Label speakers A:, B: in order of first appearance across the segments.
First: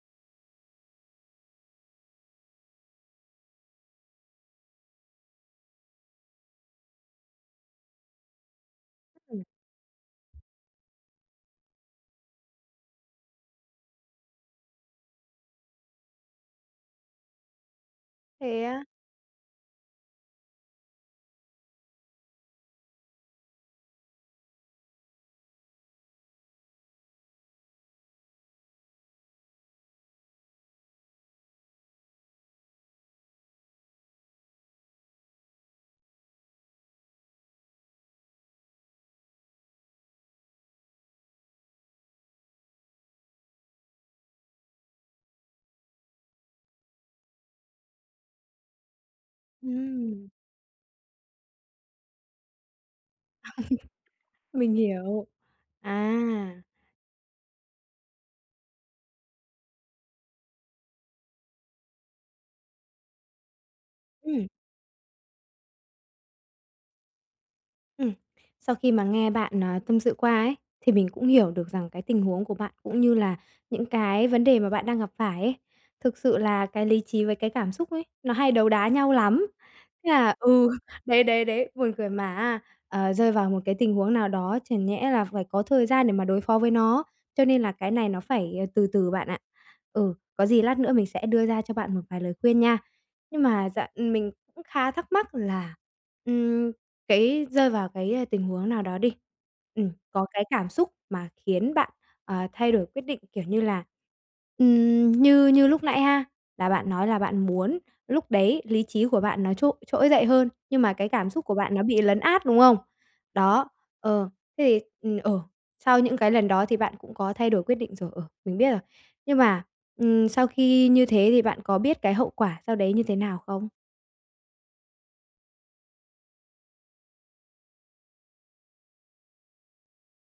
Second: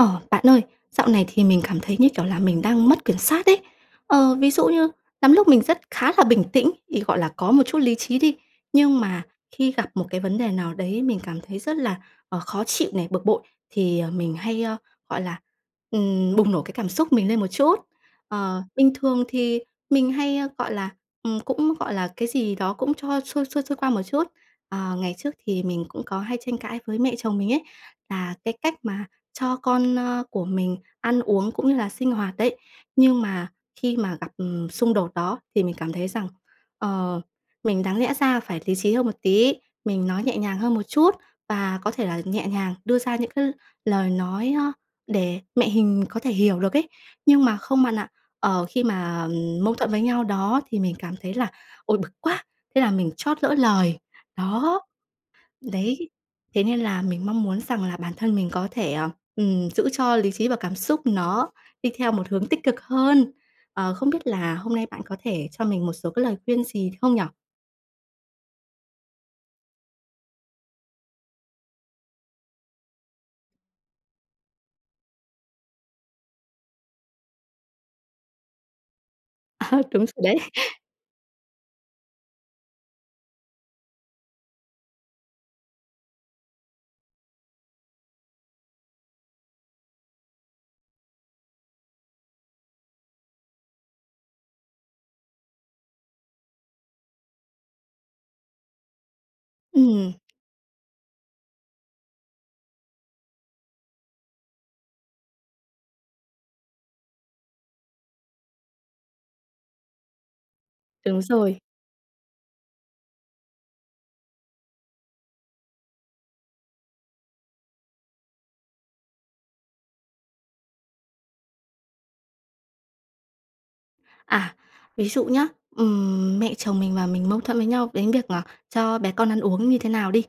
A: Ờ, bạn ơi, dạo này thì mình cảm thấy, như kiểu là, mình đang mất kiểm soát ấy. Ờ, ví dụ như lắm lúc mình rất khá là bình tĩnh, thì, gọi là, có một chút lý trí đi, nhưng mà
B: Ừm.
A: khi gặp một cái vấn đề nào đấy mình cảm thấy rất là, ờ, khó chịu này, bực bội, thì, ờ, mình hay, ơ, gọi là, ừm, bùng nổ cái cảm xúc mình lên một chút. Ờ,
B: Thế á?
A: bình thường thì mình hay, ơ, gọi là, ừm, cũng gọi là cái gì đó cũng cho xuôi, xuôi, xuôi qua một chút. Ờ, ngày trước thì mình cũng có hay tranh cãi với mẹ chồng mình ấy, là cái cách mà cho con, ơ, của mình ăn uống cũng như là sinh hoạt đấy, nhưng mà khi mà gặp, ừm, xung đột đó thì mình cảm thấy rằng, ờ, mình đáng lẽ ra phải lý trí hơn một tí, mình nói nhẹ nhàng hơn một chút, và có thể là nhẹ nhàng đưa ra những cái l lời nói á để mẹ hình có thể hiểu được ấy. Nhưng mà không bạn ạ, ờ, khi mà, ừm, mâu thuẫn với nhau
B: Ừm.
A: đó thì mình cảm thấy là "Ôi, bực quá!", thế là mình trót lỡ lời,
B: Mình
A: đó.
B: hiểu.
A: Đấy,
B: À!
A: thế nên là mình mong muốn rằng là bản thân mình có thể, ờ, ừm, giữ cho lý trí và cảm xúc nó đi theo một hướng tích cực hơn. Ờ, không biết
B: Ừm.
A: là hôm nay bạn có thể cho mình một số cái lời khuyên gì được không nhỉ?
B: Ừm. Sau khi mà nghe bạn, à, tâm sự qua ấy, thì mình cũng hiểu được rằng cái tình huống của bạn cũng như là những cái vấn đề mà bạn đang gặp phải ấy. Thực sự là cái lý trí với cái cảm xúc ấy, nó hay đấu đá nhau lắm.
A: À, đúng
B: Thế
A: rồi
B: là
A: đấy.
B: ừ, đấy, đấy, đấy, buồn cười, mà á, ờ, rơi vào một cái tình huống nào đó chẳng nhẽ là phải có thời gian để mà đối phó với nó. Cho nên là cái này nó phải từ từ bạn ạ. Ừ, có gì lát nữa mình sẽ đưa ra cho bạn một vài lời khuyên nha. Nhưng mà dạ mình cũng khá thắc mắc là, ừm, cái rơi vào cái tình huống nào đó đi, ừm,
A: Ừm.
B: có cái cảm xúc mà khiến bạn, ờ, thay đổi quyết định, kiểu như là, ừm, như như lúc nãy ha, là bạn nói là bạn muốn lúc đấy lý trí của bạn nó trỗ trỗi dậy hơn, nhưng mà cái
A: Đúng
B: cảm xúc của
A: rồi.
B: bạn nó bị lấn át, đúng không? Đó, ờ, thế thì ừm, ờ, sau những cái lần đó thì bạn cũng có thay đổi quyết định rồi, ờ, mình biết rồi. Nhưng mà, ừm, sau khi như thế thì bạn có biết cái hậu quả sau đấy như thế nào không?
A: À, ví dụ nhá, ừm, mẹ chồng mình và mình mâu thuẫn với nhau đến việc, ờ, cho bé con ăn uống như thế nào đi.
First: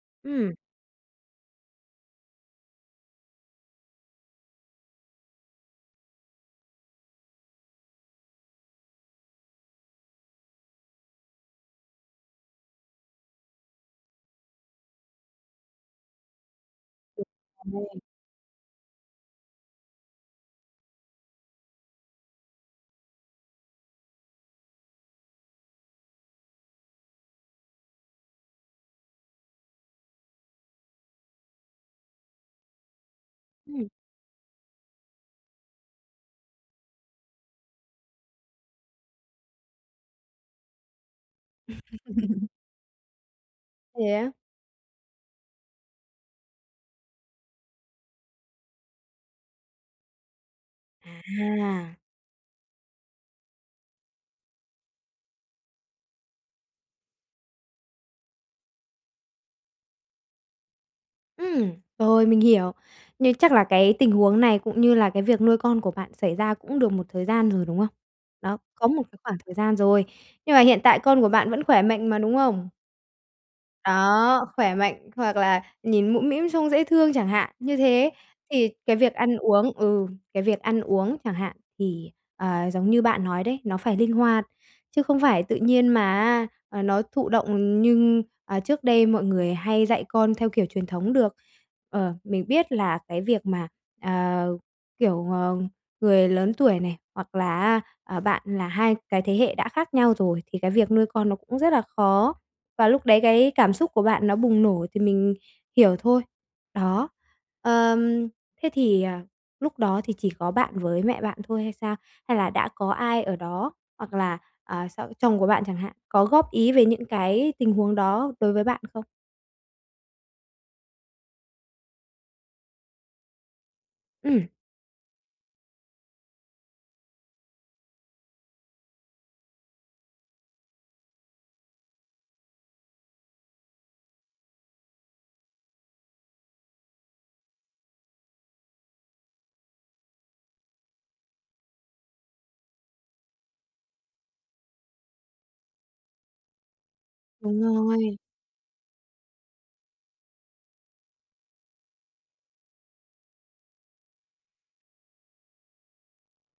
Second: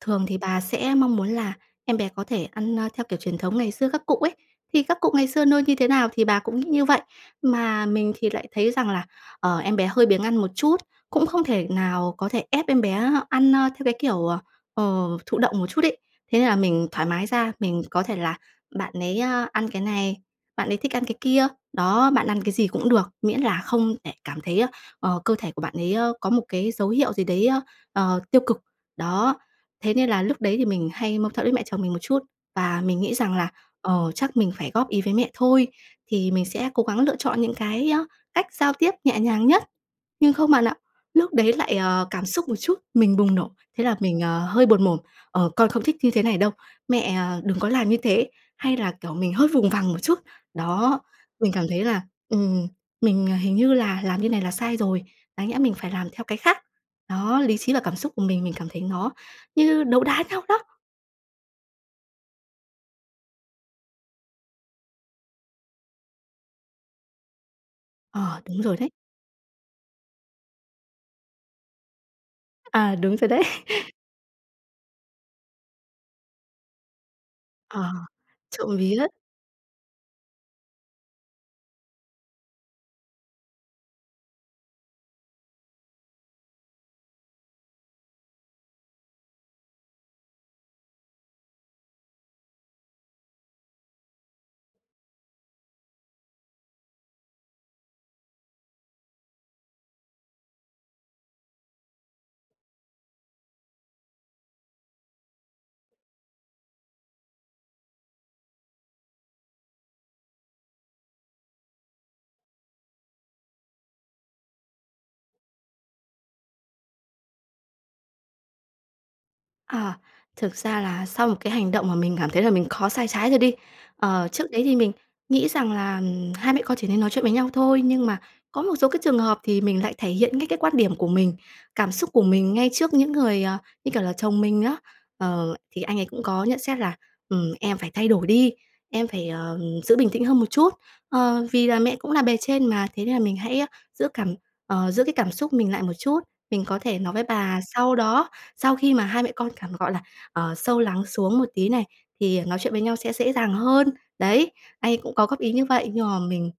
A: Thường thì
B: Ừm.
A: bà sẽ mong muốn là em bé có thể ăn, ơ, theo kiểu truyền thống ngày xưa các cụ ấy. Thì các cụ ngày xưa nuôi như thế nào thì bà cũng như vậy. Mà mình thì lại thấy rằng là, ờ, em bé hơi biếng ăn một chút, cũng không thể nào có thể ép em bé ăn, ơ, theo cái kiểu, ờ, ờ, thụ động một chút ấy. Thế nên là mình thoải mái ra, mình có thể là bạn ấy, ờ, ăn cái này, bạn ấy thích ăn cái kia, đó, bạn ăn cái gì cũng được, miễn là không để cảm thấy, ờ, cơ thể của bạn ấy có một cái dấu hiệu gì đấy, ờ, tiêu cực. Đó. Thế nên là lúc đấy thì mình hay mâu thuẫn với mẹ chồng mình một chút, và mình nghĩ rằng là,
B: Ừm.
A: ờ, chắc mình phải góp ý với mẹ thôi, thì mình sẽ cố gắng lựa chọn những cái, ơ, cách giao tiếp nhẹ nhàng nhất. Nhưng không bạn ạ, lúc đấy lại, ờ, cảm xúc một chút, mình bùng nổ, thế là
B: Thế
A: mình,
B: á?
A: ờ, hơi buột mồm: "Ờ, con không thích như thế này đâu. Mẹ, ờ, đừng có làm như thế!", hay là, kiểu, mình hơi vùng vằng một chút. Đó, mình cảm thấy
B: À!
A: là, ừm, mình hình như là làm như này là sai rồi, đáng nhẽ mình phải làm theo cái khác. Đó, lý trí và cảm xúc của mình, mình cảm thấy nó như đấu đá nhau đó.
B: Ừm, rồi, mình hiểu. Nhưng chắc là cái tình huống này cũng như là cái việc nuôi con của bạn xảy ra cũng được một thời gian rồi, đúng không?
A: Ờ,
B: Đó,
A: đúng rồi
B: có
A: đấy.
B: một cái khoảng thời gian rồi. Nhưng mà hiện tại con của bạn vẫn khỏe mạnh mà, đúng không?
A: À, đúng rồi đấy.
B: Đó, khỏe mạnh hoặc là nhìn mũm mĩm, trông dễ thương chẳng hạn. Như
A: Ờ,
B: thế thì
A: trộm
B: cái
A: vía.
B: việc ăn uống ừ, cái việc ăn uống chẳng hạn, thì, ờ, giống như bạn nói đấy, nó phải linh hoạt chứ không phải tự nhiên mà á, à, nó thụ động nhưng à, trước đây mọi người hay dạy con theo kiểu truyền thống được. Ờ, mình biết là cái việc mà, à, kiểu, ờ, người lớn tuổi này, hoặc là á, ờ, bạn là hai cái thế hệ đã khác nhau rồi thì cái việc nuôi con nó cũng rất là khó, và lúc đấy cái cảm xúc của bạn nó bùng nổ thì mình hiểu thôi. Đó, ờm, thế thì, à, lúc đó thì chỉ có bạn với mẹ bạn thôi hay sao? Hay là đã có ai ở đó hoặc là, ờ, s chồng của bạn chẳng hạn, có góp ý về những cái tình huống đó đối với bạn không?
A: À, thực ra là sau một cái hành động mà mình cảm thấy là mình có sai trái rồi đi. Ờ,
B: Ừm.
A: trước đấy thì mình nghĩ rằng là, ừm, hai mẹ con chỉ nên nói chuyện với nhau thôi, nhưng mà có một số cái trường hợp thì mình lại thể hiện ngay cái quan điểm của mình, cảm xúc của mình ngay trước những người, ờ, như kiểu là chồng mình á. Ờ, thì anh ấy cũng có nhận xét là "Ừm, em phải thay đổi đi! Em phải, ờ, giữ bình tĩnh hơn một chút. Ờ, vì là mẹ cũng là bề trên mà, thế nên là mình hãy, a, giữ cảm ờ, giữ cái cảm xúc mình lại một chút. Mình có thể nói với bà
B: Đúng
A: sau
B: rồi.
A: đó, sau khi mà hai mẹ con cảm gọi là, ờ, sâu lắng xuống một tí này, thì nói chuyện với nhau sẽ dễ dàng hơn." Đấy, anh ấy cũng có góp ý như vậy, nhưng mà mình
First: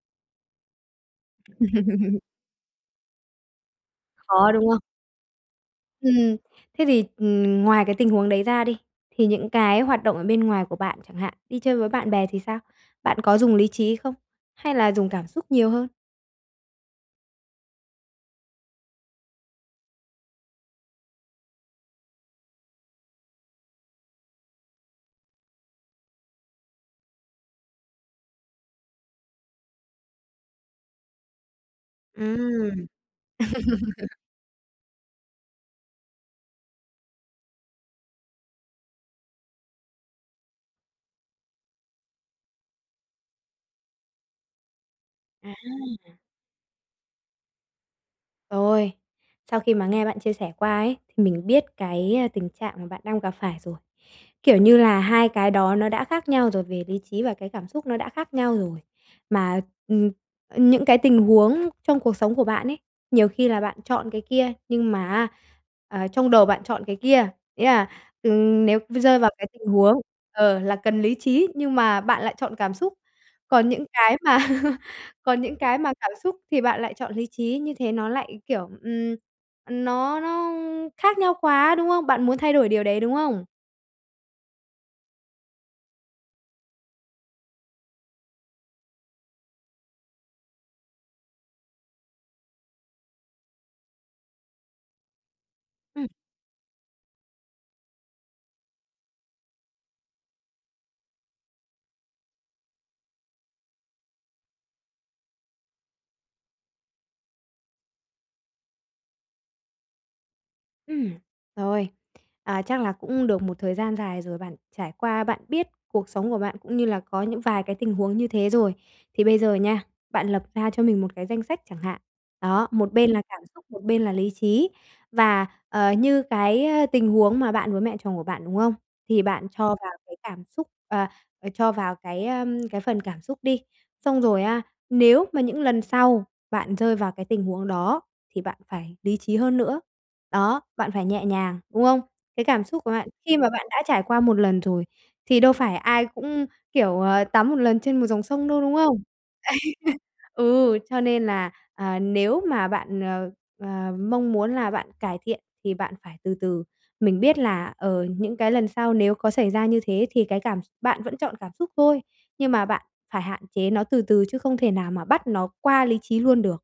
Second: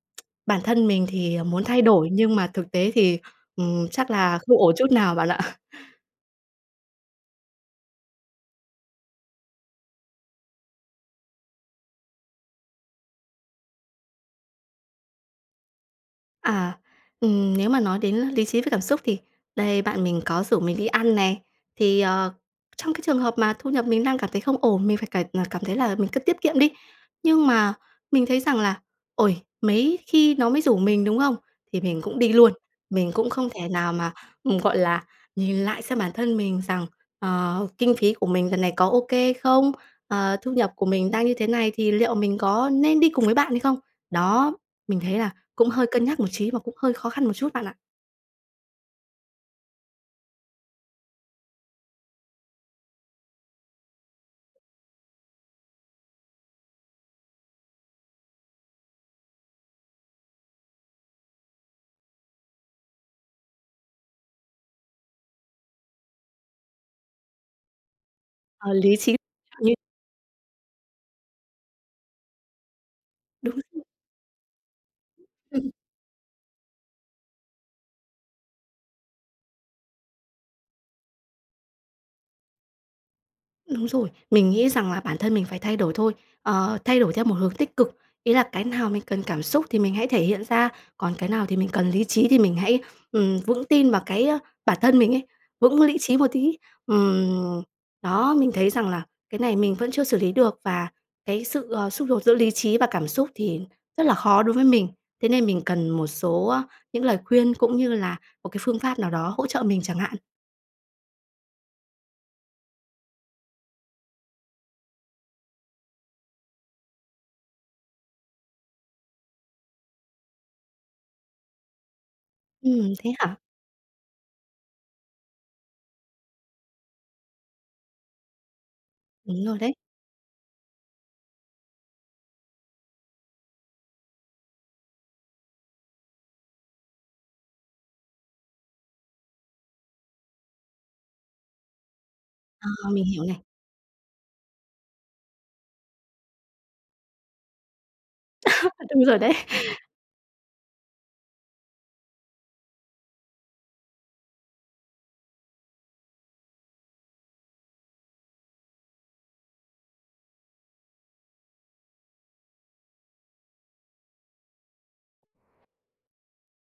A: bản thân mình thì muốn thay đổi nhưng mà thực tế thì, ừm, chắc là
B: Khó,
A: không
B: đúng
A: ổn
B: không?
A: chút nào bạn ạ.
B: Ừm, thế thì, ừm, ngoài cái tình huống đấy ra đi, thì những cái hoạt động ở bên ngoài của bạn chẳng hạn, đi chơi với bạn bè thì sao? Bạn có dùng lý trí không hay là dùng cảm xúc nhiều hơn?
A: À. Ừm, nếu mà nói đến lý trí với cảm xúc thì đây, bạn mình có rủ mình đi ăn này. Thì, ờ, trong cái trường hợp mà thu nhập mình đang cảm thấy không ổn, mình phải cải ờ, cảm thấy là mình cứ tiết kiệm đi. Nhưng mà mình thấy rằng là "Ôi, mấy khi nó mới rủ mình", đúng không? Thì mình cũng đi luôn.
B: Ừm.
A: Mình cũng không thể nào mà, ừm, gọi là, nhìn lại xem bản thân mình rằng, ờ, kinh phí của mình lần này có ô kê không, ờ, thu nhập của mình đang như thế này thì liệu mình có nên đi cùng với bạn hay không. Đó, mình thấy là cũng hơi cân
B: À!
A: nhắc một trí và cũng hơi khó khăn một chút bạn ạ.
B: Rồi. Sau khi mà nghe bạn chia sẻ qua ấy thì mình biết cái tình trạng mà bạn đang gặp phải rồi. Kiểu như là hai cái đó nó đã khác nhau rồi, về lý trí và cái cảm xúc nó đã khác nhau rồi. Mà, ừm, ờ, những cái tình huống trong cuộc sống của bạn ấy, nhiều khi là bạn chọn cái kia nhưng mà á à, trong đầu bạn chọn cái kia, nghĩa là, ừ,
A: Ờ,
B: nếu
A: lý
B: v
A: trí
B: rơi vào cái tình
A: như
B: huống ờ, là cần lý trí nhưng mà bạn lại chọn cảm xúc.
A: Đúng
B: Còn những cái mà còn những
A: Ừm.
B: cái mà cảm xúc thì bạn lại chọn lý trí, như thế nó lại, kiểu, ừm, ờ, nó nó khác nhau quá, đúng không? Bạn muốn thay đổi điều đấy, đúng không?
A: Đúng rồi. Mình nghĩ rằng là bản thân mình phải thay đổi thôi, ờ, thay đổi theo một hướng tích cực. Ý là cái nào mình cần cảm xúc thì mình hãy thể hiện ra, còn cái nào thì mình cần lý trí thì mình hãy, ừm, vững tin vào cái bản thân mình ấy, vững lý
B: Ừm.
A: trí một tí. Ừm. Đó, mình thấy rằng là cái này mình vẫn chưa xử lý được, và cái sự, ờ, xung đột giữa lý trí và cảm xúc thì rất là khó đối với mình, thế nên mình cần một số những lời khuyên cũng như là một cái phương pháp nào đó hỗ trợ mình chẳng hạn.
B: Ừm, rồi. À, chắc là cũng được một thời gian dài rồi bạn trải qua, bạn biết cuộc sống của bạn, cũng như là có những vài cái tình huống như thế rồi. Thì bây giờ nha, bạn lập ra cho mình một cái danh sách chẳng hạn, đó,
A: Ừm,
B: một
A: thế
B: bên là
A: hả?
B: cảm xúc, một bên là lý trí. Và, ờ, như cái tình huống mà bạn với mẹ chồng của bạn, đúng không? Thì
A: Đúng
B: bạn
A: rồi
B: cho
A: đấy.
B: vào cái cảm xúc ờ, ờ, cho vào cái, ơ, cái phần cảm xúc đi. Xong rồi á, nếu mà những lần sau bạn rơi vào cái tình huống đó thì bạn phải lý trí hơn nữa, đó, bạn phải nhẹ nhàng, đúng không? Cái cảm
A: Ờ,
B: xúc của
A: mình
B: bạn,
A: hiểu này.
B: khi mà bạn đã trải qua một lần rồi thì đâu phải ai cũng, kiểu, ờ, tắm một lần trên một dòng sông đâu, đúng không?
A: Đúng rồi đấy.
B: Ừ, cho nên là, à, nếu mà bạn, ờ, ờ, mong muốn là bạn cải thiện thì bạn phải từ từ. Mình biết là, ờ, những cái lần sau nếu có xảy ra như thế thì cái cảm x bạn vẫn chọn cảm xúc thôi, nhưng mà bạn phải hạn chế nó từ từ, chứ không thể nào mà bắt nó qua lý trí luôn được,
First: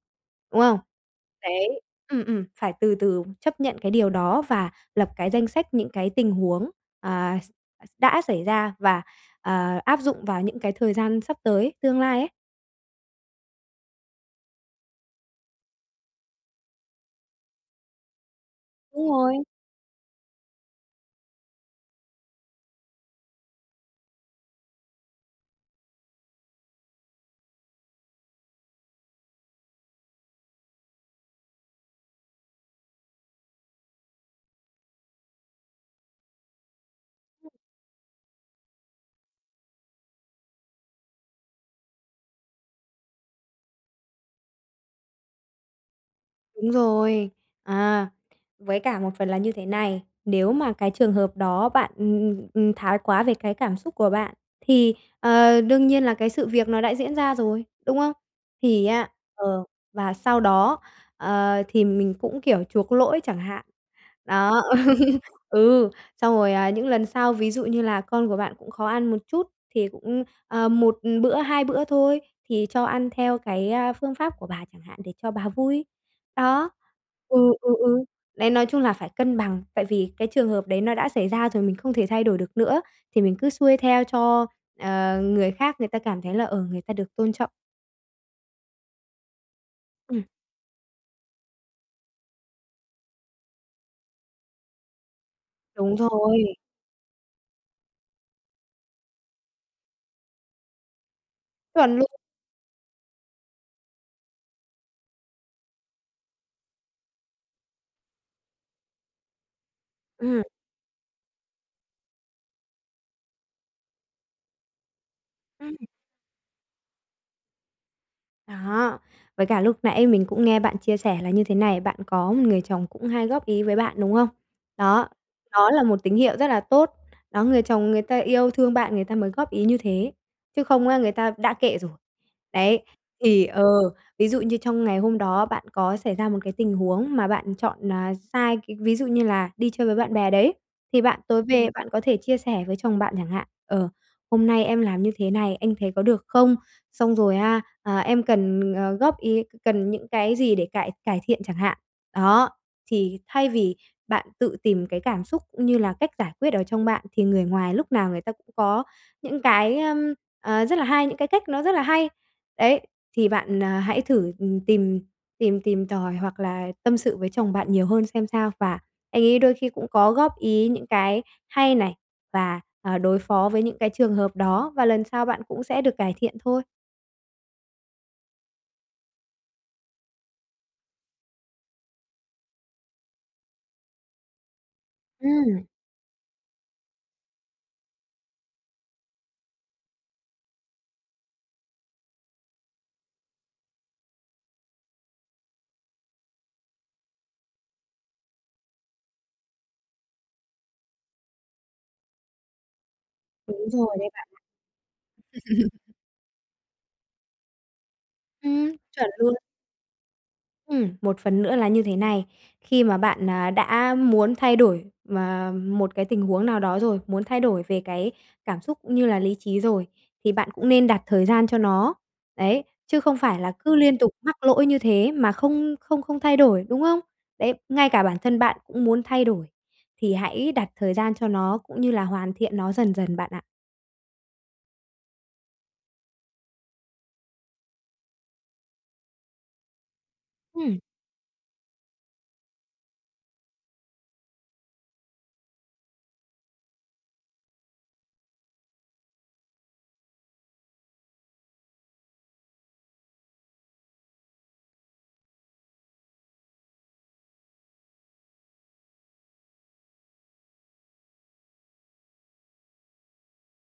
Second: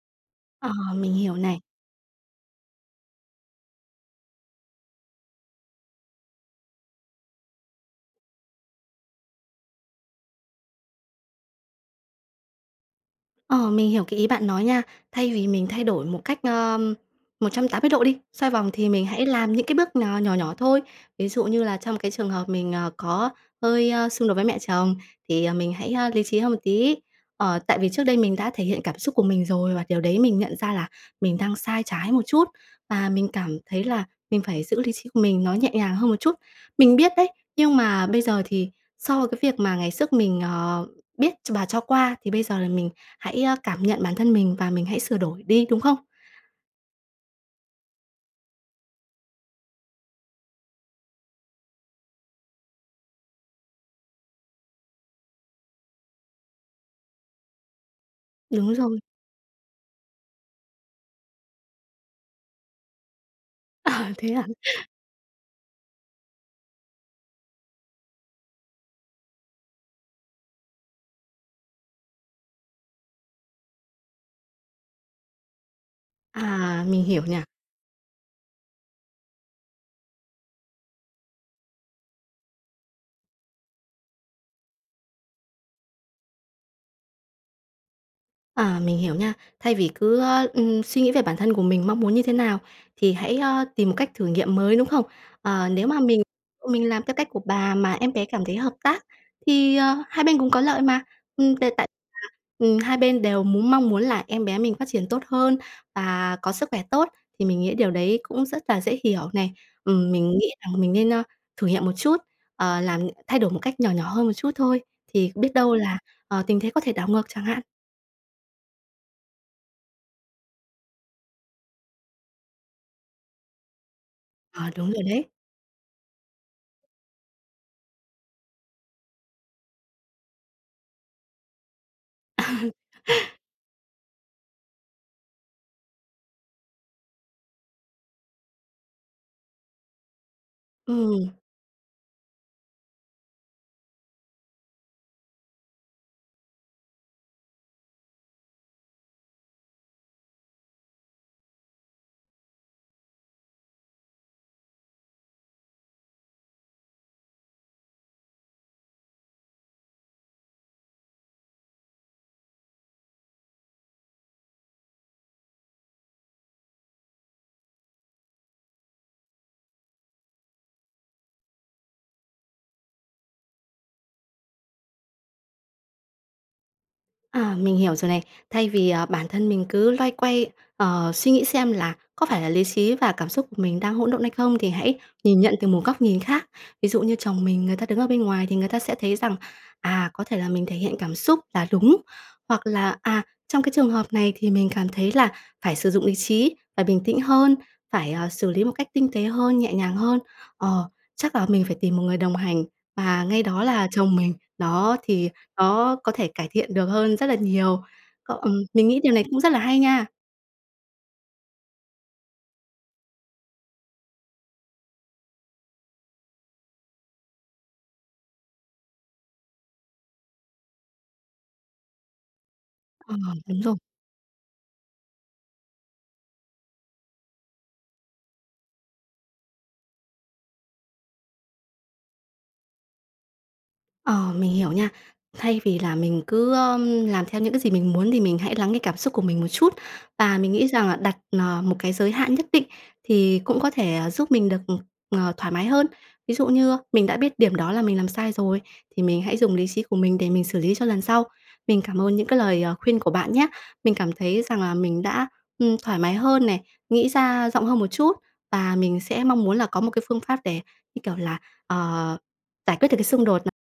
B: đúng
A: Ờ,
B: không?
A: mình hiểu này.
B: Đấy ừm, ừm, phải từ từ chấp nhận cái điều đó và lập cái danh sách những cái tình huống, à, x x đã xảy ra và, à, áp dụng vào những cái thời gian sắp tới, tương lai ấy.
A: Ờ, mình hiểu cái ý bạn nói nha. Thay vì mình thay đổi một cách, ờm, 180 độ đi, xoay vòng, thì mình
B: Đúng
A: hãy
B: rồi.
A: làm những cái bước nò nhỏ nhỏ thôi, ví dụ như là trong cái trường hợp mình, ờ, có hơi, ơ, xung đột với mẹ chồng, thì mình hãy, ơ, lý trí hơn một tí. Ờ, tại vì trước đây mình đã thể hiện cảm xúc của mình rồi, và điều đấy mình nhận ra là mình đang sai trái một chút, và mình cảm thấy là mình phải giữ lý trí của mình nó nhẹ nhàng hơn một chút. Mình biết đấy, nhưng mà bây giờ thì so cái việc mà ngày xước mình, ờ, biết ch và cho qua, thì bây giờ là mình hãy cảm nhận bản thân mình và mình hãy sửa đổi đi, đúng không?
B: Đúng rồi. À, với cả một phần là như thế này, nếu mà cái trường hợp đó bạn, ừm, ừm, ừm, thái quá về cái cảm xúc của bạn, thì, ờ, đương nhiên là cái sự việc nó đã diễn ra rồi, đúng không?
A: Đúng
B: Thì
A: rồi.
B: á ờ, và sau đó, ờ, thì mình cũng kiểu chuộc lỗi chẳng hạn.
A: À, thế à?
B: Đó. Ừ, xong rồi, à, những lần sau, ví dụ như là con của bạn cũng khó ăn một chút thì cũng, ờ, 1 bữa, 2 bữa thôi thì cho ăn theo cái, à, phương pháp của bà chẳng hạn để cho bà vui. Đó.
A: À, mình hiểu
B: Ừ,
A: nha.
B: ừ, ừ, đấy, nói chung là phải cân bằng, tại vì cái trường hợp đấy nó đã xảy ra rồi, mình không thể thay đổi được nữa, thì mình cứ xuôi theo cho ờ, người khác người ta cảm thấy là, ờ, người ta được tôn trọng.
A: À, mình hiểu nha. Thay vì cứ,
B: Ừm.
A: ơ, ừm, suy nghĩ về bản thân của mình mong muốn như thế nào thì hãy, ơ, tìm một cách thử nghiệm mới, đúng không? Ờ, nếu
B: Đúng
A: mà mình
B: rồi.
A: mình làm theo cách của bà mà em bé cảm thấy hợp tác thì, ờ, hai bên cùng có lợi mà. Ừm, t tại
B: Chuẩn luôn.
A: ừm, hai bên đều muốn mong muốn là em bé mình phát triển tốt hơn và có sức khỏe tốt, thì mình nghĩ điều đấy cũng rất là dễ hiểu này. Ừm, mình
B: Ừm.
A: nghĩ rằng mình nên, a, thử nghiệm một chút, ờ, làm thay đổi một cách nhỏ nhỏ hơn một chút thôi, thì biết đâu
B: Ừm.
A: là, ờ, tình thế có thể đảo ngược chẳng hạn.
B: Đó, với cả lúc nãy mình cũng nghe bạn chia sẻ là như thế này, bạn có một người chồng cũng hay góp ý với bạn, đúng hông?
A: Ờ, đúng rồi
B: Đó,
A: đấy.
B: đó là một tín hiệu rất là tốt. Đó, người chồng người ta yêu thương bạn người ta mới góp ý như thế, chứ không á người ta đã kệ rồi. Đấy, thì ờ, ví dụ như trong ngày hôm đó bạn có xảy ra một cái tình huống mà bạn chọn, à, sai cái ví dụ như là đi chơi với bạn bè đấy, thì bạn
A: Ừm.
B: tối về bạn có thể chia sẻ với chồng bạn chẳng hạn, ờ, "Hôm nay em làm như thế này, anh thấy có được không?" Xong rồi, a, ờ "Em cần, ờ, góp ý, cần những cái gì để cải cải thiện?" chẳng hạn. Đó, thì thay vì bạn tự tìm cái cảm xúc cũng như là cách giải quyết ở trong bạn thì người ngoài lúc nào người ta cũng có những cái, ưm, ờ, rất là hay, những cái cách nó rất là hay. Đấy, thì bạn, à, hãy thử, ừm, tìm tìm tìm tòi hoặc là tâm sự với chồng bạn nhiều hơn xem sao, và anh ấy đôi khi cũng có góp ý những cái hay này và, ờ, đối phó với những cái trường hợp đó và lần sau bạn cũng sẽ được cải thiện thôi.
A: À, mình hiểu rồi này. Thay vì, à, bản thân mình cứ loay quay, ờ, suy nghĩ xem là có phải là lý trí và cảm xúc mình đang hỗn độn hay không thì hãy nhìn nhận
B: Ừm.
A: từ một góc nhìn khác. Ví dụ như chồng mình, người ta đứng ở bên ngoài thì người ta sẽ thấy rằng, à, có thể là mình thể hiện cảm xúc là đúng, hoặc là, à, trong cái trường hợp này thì mình cảm thấy là phải sử dụng lý trí, phải bình tĩnh hơn, phải, à, xử lý một cách tinh tế hơn, nhẹ nhàng hơn. Ờ, chắc là mình phải tìm một người đồng hành và ngay đó
B: Đúng
A: là
B: rồi đấy
A: chồng
B: bạn
A: mình, đó, thì
B: ạ.
A: nó có thể cải thiện được hơn rất là nhiều. Cọ ừm,
B: Ừm.
A: mình nghĩ
B: Chuẩn
A: điều này
B: luôn.
A: cũng rất là hay nha!
B: Ừm, một phần nữa là như thế này. Khi mà bạn, à, đã muốn thay đổi m một cái tình huống nào đó rồi, muốn thay đổi về cái cảm xúc cũng như là lý trí rồi thì bạn cũng nên đặt thời gian cho nó. Đấy, chứ
A: Ờ,
B: không phải là
A: đúng rồi.
B: cứ liên tục mắc lỗi như thế mà không không không thay đổi, đúng không? Đấy, ngay cả bản thân bạn cũng muốn thay đổi, thì hãy đặt thời gian cho nó cũng như là hoàn thiện nó dần dần bạn ạ.
A: Ờ, mình hiểu nha. Thay vì là mình cứ, ơ, làm theo những cái gì mình muốn thì mình hãy lắng cái cảm xúc của mình một chút. Và mình nghĩ
B: Ừm.
A: rằng là đặt, ờ, một cái giới hạn nhất định thì cũng có thể giúp mình được, ờ, thoải mái hơn. Ví dụ như mình đã biết điểm đó là mình làm sai rồi thì mình hãy dùng lý trí của mình để mình xử lý cho lần sau. Mình cảm ơn những cái lời, ờ, khuyên của bạn nhá! Mình cảm thấy rằng là mình đã, ừm, thoải mái hơn này, nghĩ ra rộng hơn một chút, và mình sẽ mong muốn là có một cái phương pháp để, như kiểu là, ờ, giải quyết được cái xung đột n